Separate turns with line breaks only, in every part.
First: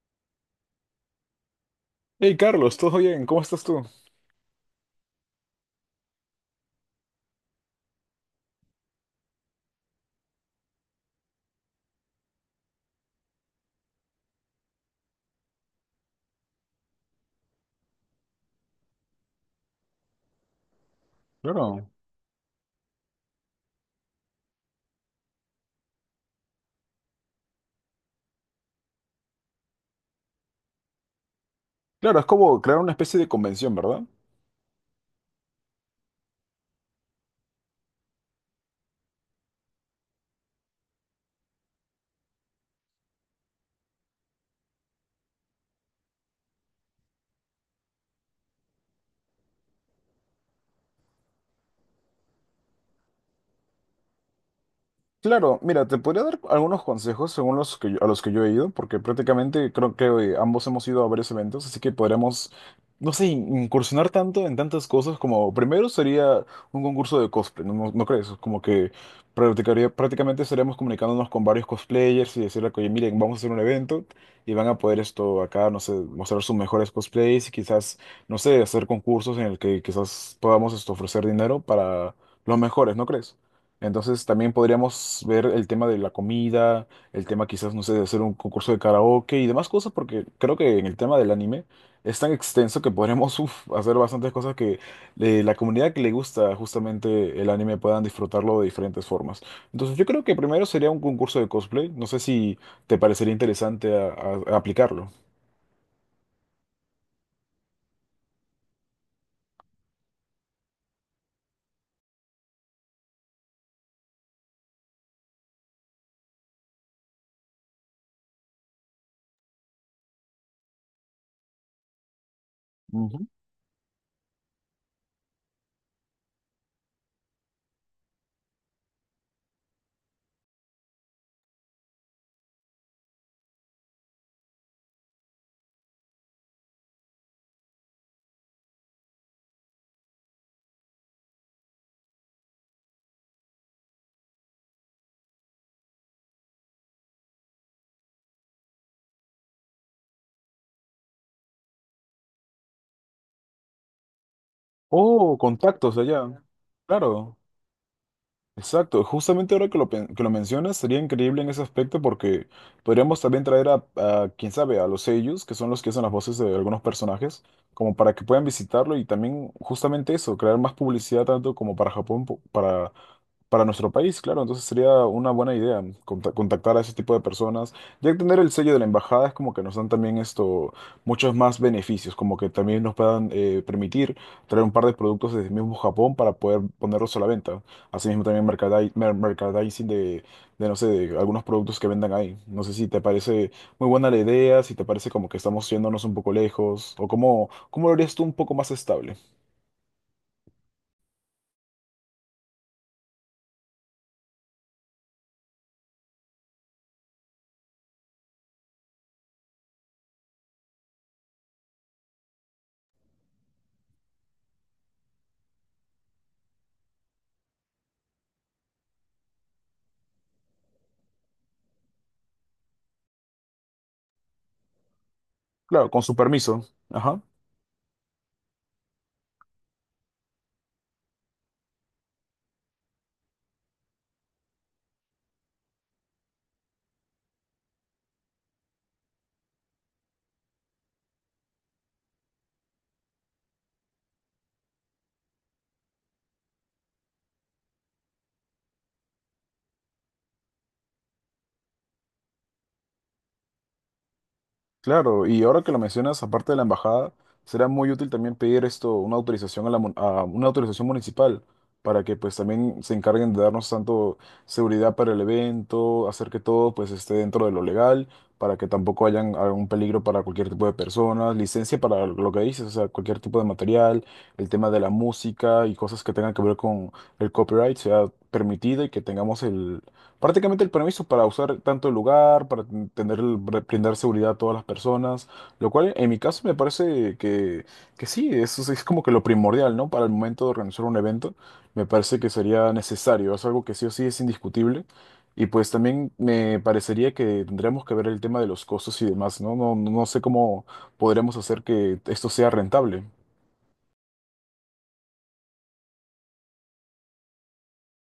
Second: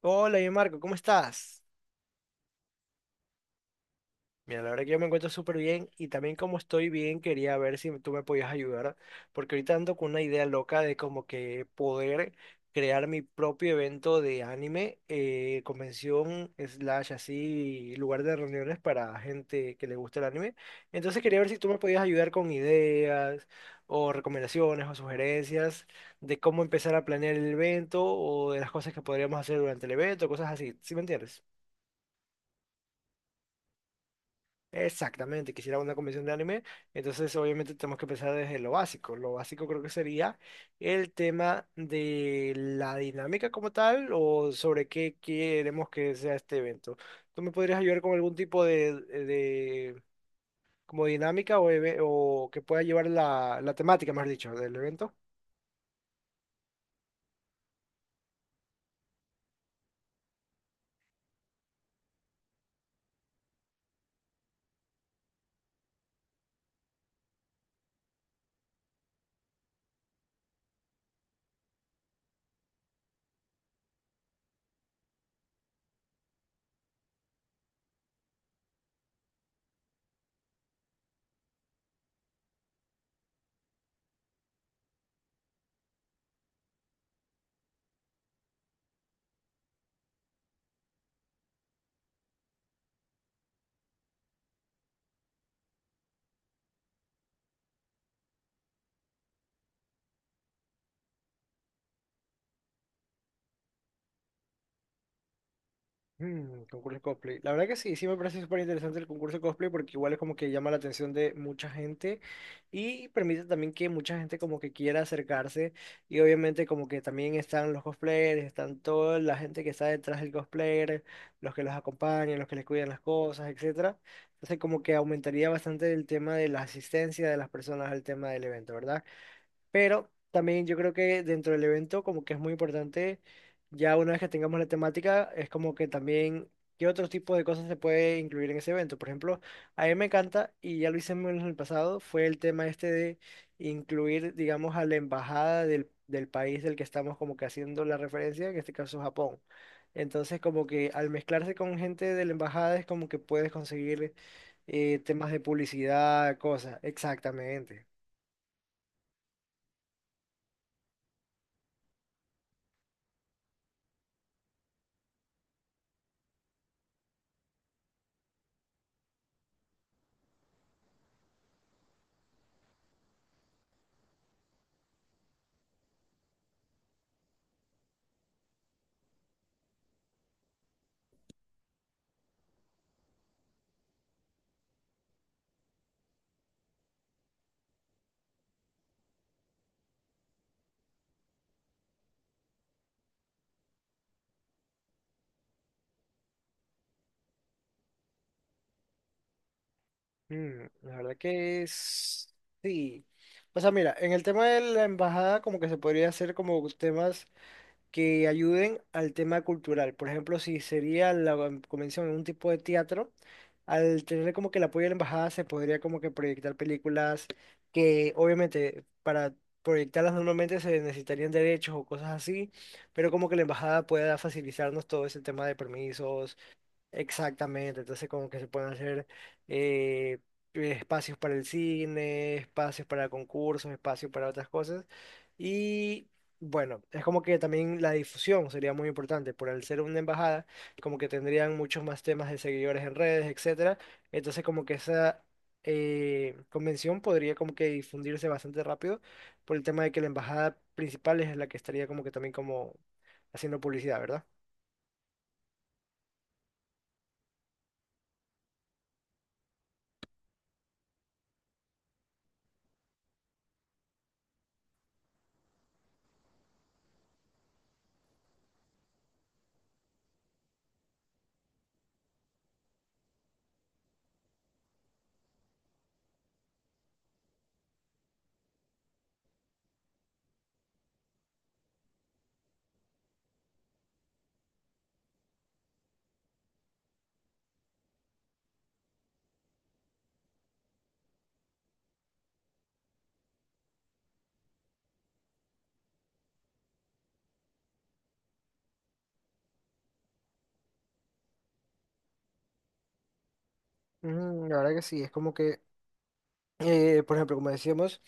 Hola, bien Marco, ¿cómo estás?
Hey Carlos, ¿todo bien? ¿Cómo estás tú?
Mira, la verdad que yo me encuentro súper bien y también como estoy bien, quería ver si tú me podías ayudar, porque ahorita ando con una idea loca de como que poder crear mi propio evento de anime, convención, slash, así, lugar de reuniones para gente que le gusta el anime. Entonces quería ver si tú me
Claro,
podías ayudar con ideas o recomendaciones o sugerencias de cómo empezar a planear el evento o de las cosas que podríamos hacer durante el evento, cosas así, ¿sí me entiendes?
claro, es como crear una especie de convención, ¿verdad?
Exactamente, quisiera una convención de anime, entonces obviamente tenemos que empezar desde lo básico. Lo básico creo que sería el tema de la dinámica como tal o sobre qué queremos que sea este evento. ¿Tú me podrías ayudar con algún tipo de como dinámica o, o que pueda llevar la temática, más dicho, del evento?
Claro, mira, te podría dar algunos consejos según a los que yo he ido, porque prácticamente creo que ambos hemos ido a varios eventos, así que podríamos, no sé, incursionar tanto en tantas cosas como primero sería un concurso de cosplay, ¿no crees? Como que prácticamente estaríamos comunicándonos con varios cosplayers y decirle, oye, miren, vamos a hacer un evento y van a poder esto acá, no sé, mostrar sus mejores cosplays y quizás, no sé, hacer concursos en el que quizás podamos esto, ofrecer dinero para los mejores, ¿no crees? Entonces también podríamos ver el tema de la comida, el tema quizás, no sé, de hacer un concurso de karaoke y demás cosas, porque creo que en el tema del anime es tan extenso que podremos uf, hacer bastantes cosas que la comunidad que le gusta justamente el anime puedan disfrutarlo de diferentes formas. Entonces yo creo que primero sería un concurso de cosplay, no sé si te parecería interesante a aplicarlo.
Mm, concurso de cosplay. La verdad que sí, sí me parece súper interesante el concurso de cosplay porque igual es como que llama la atención de mucha gente y permite también que mucha gente como que quiera acercarse y obviamente como que también están los cosplayers, están toda la gente que está detrás del cosplayer, los que los acompañan, los que les cuidan las
Ujú.
cosas, etcétera. Entonces como que aumentaría bastante el tema de la asistencia de las personas al tema del evento, ¿verdad? Pero también yo creo que dentro del evento como que es muy importante, ya una vez que tengamos la temática, es como que también qué otro tipo de cosas se puede incluir en ese evento. Por ejemplo, a mí me encanta, y ya lo hicimos en el pasado, fue el tema este de incluir, digamos, a la embajada del país del que estamos como que haciendo la referencia, en este caso Japón. Entonces como que al mezclarse con gente de la embajada es como que puedes conseguir temas
Oh,
de
contactos de
publicidad,
allá.
cosas.
Claro.
Exactamente.
Exacto, justamente ahora que lo mencionas, sería increíble en ese aspecto porque podríamos también traer a quién sabe, a los sellos, que son los que hacen las voces de algunos personajes, como para que puedan visitarlo y también justamente eso, crear más publicidad tanto como para Japón, para nuestro país, claro, entonces sería una buena idea contactar a ese tipo de personas. Ya que tener el sello de la embajada es como que nos dan también esto, muchos más beneficios, como que también nos puedan permitir traer un par de productos desde mismo Japón para poder ponerlos a la venta. Asimismo también merchandising de no sé, de algunos productos que vendan ahí. No sé si te parece muy buena la idea, si te parece como que estamos yéndonos un poco lejos, o cómo lo harías tú un poco más estable.
Mm, la verdad que es... Sí. O sea, mira, en el tema de la embajada como que se podría hacer como temas que ayuden al tema cultural. Por ejemplo, si sería la convención en un tipo de teatro, al tener como que el apoyo de la embajada se podría como que proyectar películas que obviamente para proyectarlas normalmente se necesitarían derechos o cosas así, pero como que la embajada pueda facilitarnos todo ese tema de
Claro, con su
permisos.
permiso. Ajá.
Exactamente, entonces como que se pueden hacer eh, espacios para el cine, espacios para concursos, espacios para otras cosas. Y bueno, es como que también la difusión sería muy importante, por al ser una embajada, como que tendrían muchos más temas de seguidores en redes, etcétera. Entonces como que esa convención podría como que difundirse bastante rápido por el tema de que la embajada principal es la que estaría como que también como haciendo publicidad, ¿verdad?
Claro, y ahora que lo mencionas, aparte de la embajada, será muy útil también pedir esto, una autorización a una autorización municipal para que pues también se encarguen de darnos tanto seguridad para el evento, hacer que todo pues esté dentro de lo legal, para que tampoco hayan algún peligro para cualquier tipo de personas, licencia para lo que dices, o sea, cualquier tipo de material, el tema de la música y cosas que tengan que ver con el copyright sea permitida y que tengamos prácticamente el permiso para usar tanto el lugar, para tener, brindar seguridad a todas las personas, lo cual en mi caso me parece que sí, eso es como que lo primordial, ¿no? Para el momento de organizar un evento, me parece que sería necesario, es algo que sí o sí es indiscutible. Y pues también me parecería que tendríamos que ver el tema de los costos y demás, ¿no? No, no sé cómo podríamos hacer que esto sea rentable.
Ujú. La verdad que sí, es como que por ejemplo, como decíamos,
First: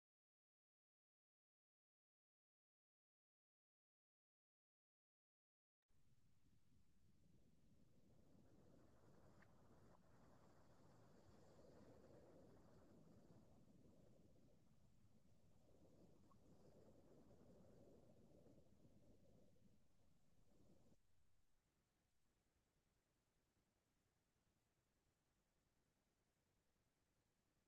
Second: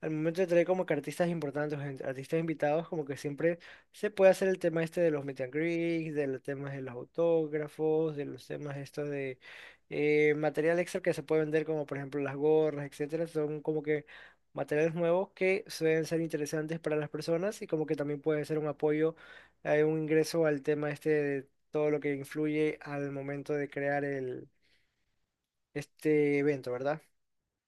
al momento de traer como que artistas importantes, gente- artistas invitados, como que siempre se puede hacer el tema este de los meet and greets, de los temas de los autógrafos, de los temas estos de material extra que se puede vender, como por ejemplo las gorras, etcétera, son como que materiales nuevos que suelen ser interesantes para las personas y como que también puede ser un apoyo, un ingreso al tema este de todo lo que influye al momento de crear el, este evento, ¿verdad?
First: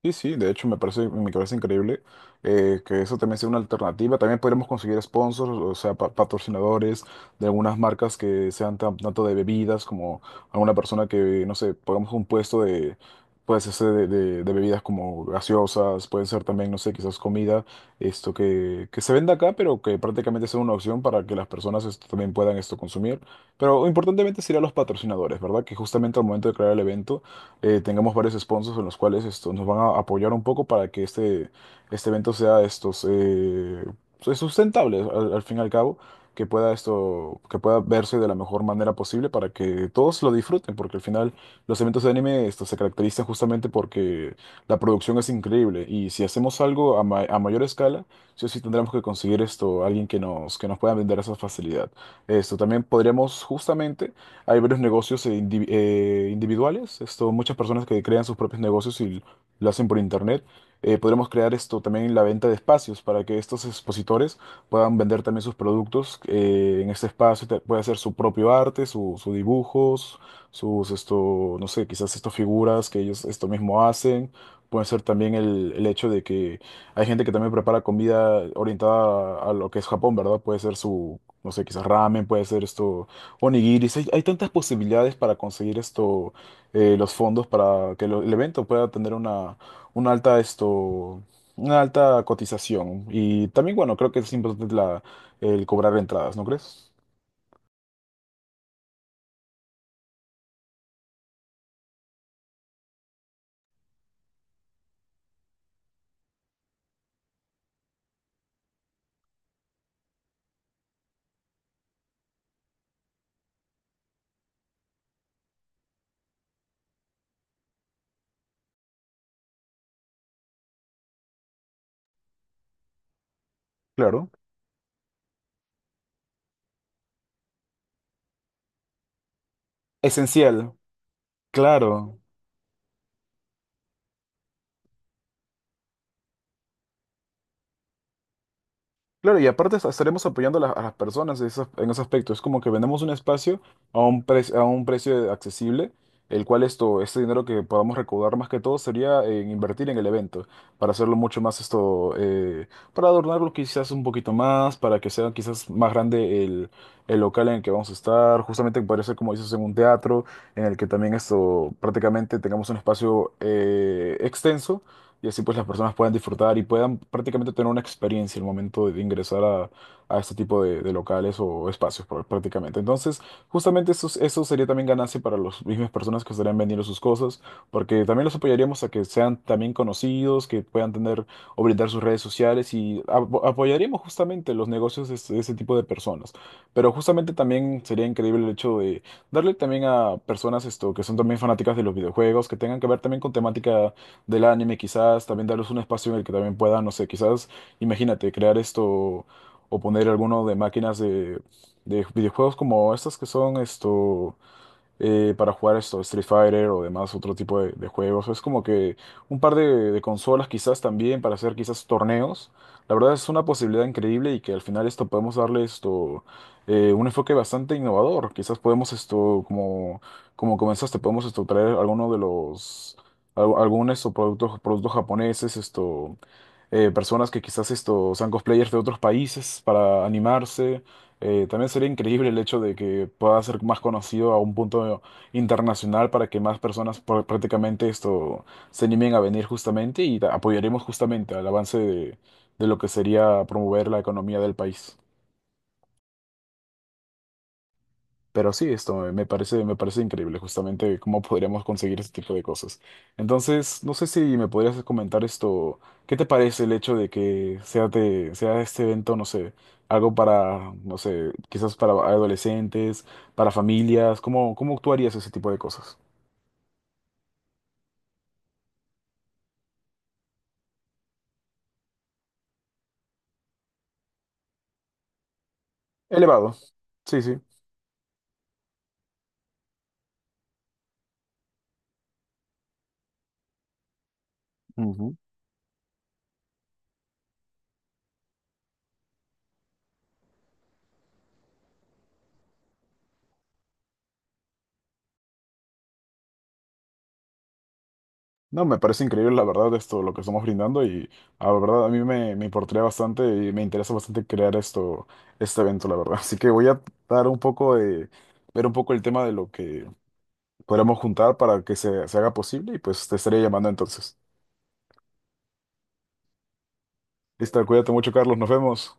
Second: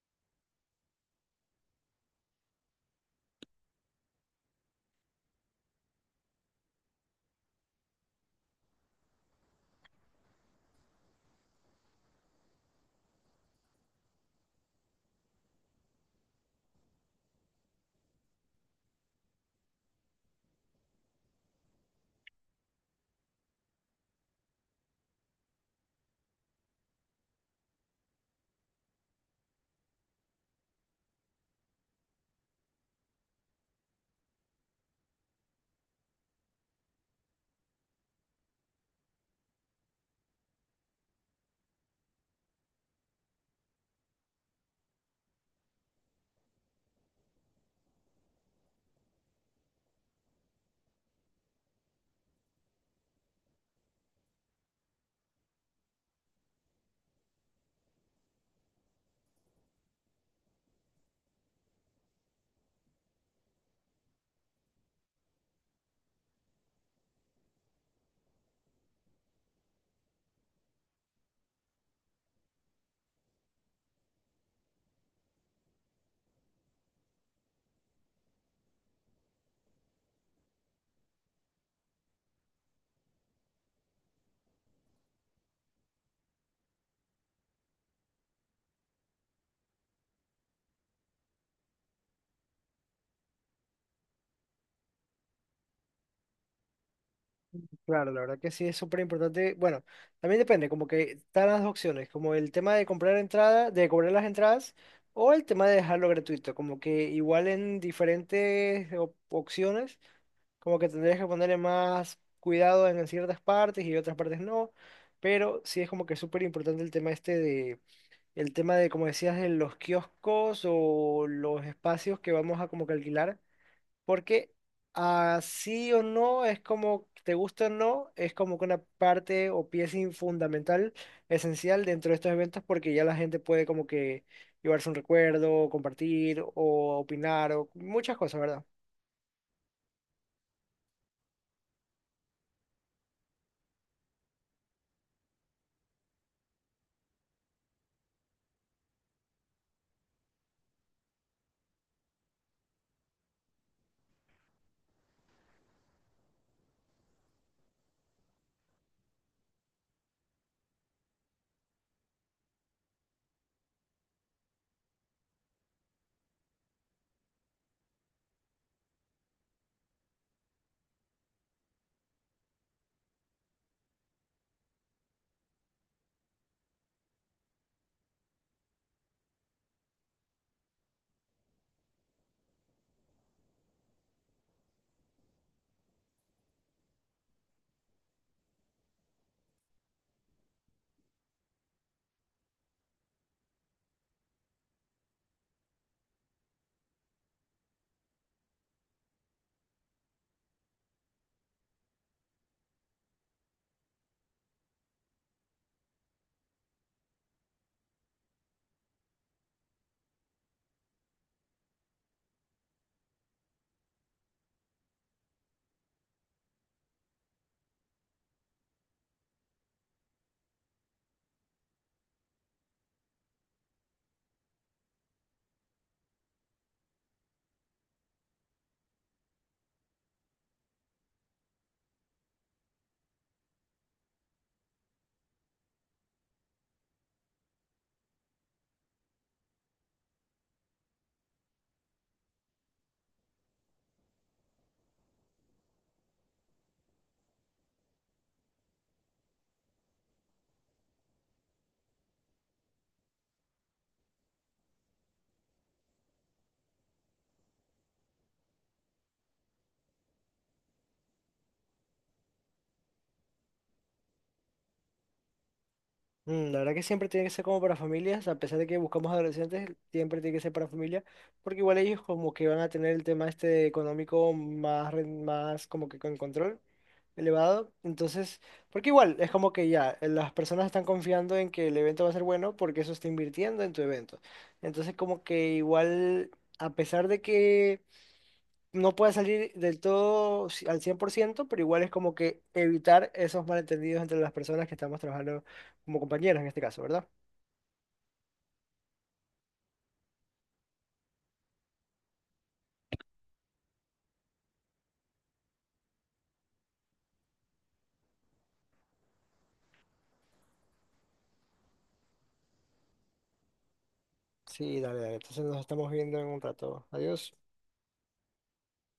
Sí, sí, de hecho me parece increíble que eso también sea una alternativa. También podríamos conseguir sponsors, o sea, patrocinadores de algunas marcas que sean tanto de bebidas como alguna persona que, no sé, pongamos un puesto de, puede ser de bebidas como gaseosas, puede ser también, no sé, quizás comida, esto que se venda acá, pero que prácticamente sea una opción para que las personas esto, también puedan esto consumir. Pero importantemente serían los patrocinadores, ¿verdad? Que justamente al momento de crear el evento tengamos varios sponsors en los cuales esto, nos van a apoyar un poco para que este evento sea estos, pues, sustentable al fin y al cabo, que que pueda verse de la mejor manera posible para que todos lo disfruten, porque al final los eventos de anime esto, se caracterizan justamente porque la producción es increíble y si hacemos algo a mayor escala, sí o sí tendremos que conseguir esto, alguien que que nos pueda vender esa facilidad. Esto también podríamos justamente hay varios negocios individuales, esto, muchas personas que crean sus propios negocios y lo hacen por internet. Podremos crear esto también la venta de espacios para que estos expositores puedan vender también sus productos en este espacio. Puede hacer su propio arte, su dibujos, sus esto, no sé, quizás estas figuras que ellos esto mismo hacen. Puede ser también el hecho de que hay gente que también prepara comida orientada a lo que es Japón, ¿verdad? Puede ser su, no sé, quizás ramen, puede ser esto Onigiris, hay tantas posibilidades para conseguir esto, los fondos para que el evento pueda tener una, una alta esto, una alta cotización. Y también, bueno, creo que es importante el cobrar entradas, ¿no crees?
Claro, la verdad que sí es súper importante. Bueno, también depende, como que están las dos opciones, como el tema de comprar entrada, de cobrar las entradas, o el tema de dejarlo gratuito, como que igual en diferentes op- opciones, como que tendrías que ponerle más cuidado en ciertas partes y otras partes no, pero sí es como que súper importante el tema este de, el tema de, como decías, de los kioscos o los espacios que vamos a como que alquilar
Claro.
porque así o no, es como, te gusta o no, es como que una parte o pieza in-
Esencial,
fundamental, esencial dentro de
claro.
estos eventos, porque ya la gente puede como que llevarse un recuerdo, compartir o opinar o muchas cosas, ¿verdad?
Claro, y aparte estaremos apoyando a a las personas en ese aspecto. Es como que vendemos un espacio a a un precio accesible, el cual esto, este dinero que podamos recaudar más que todo sería en invertir en el evento, para hacerlo mucho más esto, para adornarlo quizás un poquito más, para que sea quizás más grande el local en el que vamos a estar. Justamente parece como dices, en un teatro, en el que también esto prácticamente tengamos un espacio extenso y así pues las personas puedan disfrutar y puedan prácticamente tener una experiencia al momento ingresar a este tipo de locales o espacios prácticamente. Entonces, justamente eso, eso sería también ganancia para las mismas personas que estarían vendiendo sus cosas, porque también los apoyaríamos a que sean también conocidos, que puedan tener o brindar sus redes sociales y apoyaríamos justamente los negocios de ese tipo de personas. Pero justamente también sería increíble el hecho de darle también a personas esto que son también fanáticas de los videojuegos, que tengan que ver también con temática del anime, quizás también darles un espacio en el que también puedan, no sé, quizás, imagínate, crear esto o poner alguno de máquinas de videojuegos como estas que son esto para jugar esto, Street Fighter o demás, otro tipo de juegos. Es como que un par de consolas quizás también para hacer quizás torneos. La verdad es una posibilidad increíble y que al final esto podemos darle esto un enfoque bastante innovador. Quizás podemos esto, como, como comenzaste, podemos esto traer alguno de los al- algunos o productos, productos japoneses, esto personas que quizás esto sean cosplayers de otros países para animarse. También sería increíble el hecho de que pueda ser más conocido a un punto internacional para que más personas prácticamente esto se animen a venir justamente y apoyaremos justamente al avance de lo que sería promover la economía del país. Pero sí, esto me parece increíble, justamente cómo podríamos conseguir ese tipo de cosas. Entonces, no sé si me podrías comentar esto, ¿qué te parece el hecho de que sea este evento, no sé, algo para, no sé, quizás para adolescentes, para familias? ¿Cómo tú harías ese tipo de cosas?
Mm, la verdad que siempre tiene que ser como para familias, a pesar de que buscamos adolescentes, siempre tiene que ser para familia, porque igual ellos como que van a tener el tema este económico más, ren- más como que con
Elevado.
control
Sí, sí.
elevado. Entonces, porque igual es como que ya las personas están confiando en que el evento va a ser bueno porque eso está invirtiendo en tu evento. Entonces, como que igual, a pesar de que no puede salir del todo ci- al 100%, pero igual es como que evitar esos malentendidos entre las personas que estamos trabajando como compañeros en este caso, ¿verdad?
No, me parece increíble la verdad esto, lo que estamos brindando y la verdad a mí me importaría bastante y me interesa bastante crear esto, este evento, la verdad. Así que voy a dar un poco de, ver un poco el tema de lo que podremos juntar para que se haga posible y pues te estaré llamando entonces.
Sí, dale, dale. Entonces nos estamos viendo en un rato. Adiós.
Listo, cuídate mucho, Carlos, nos vemos.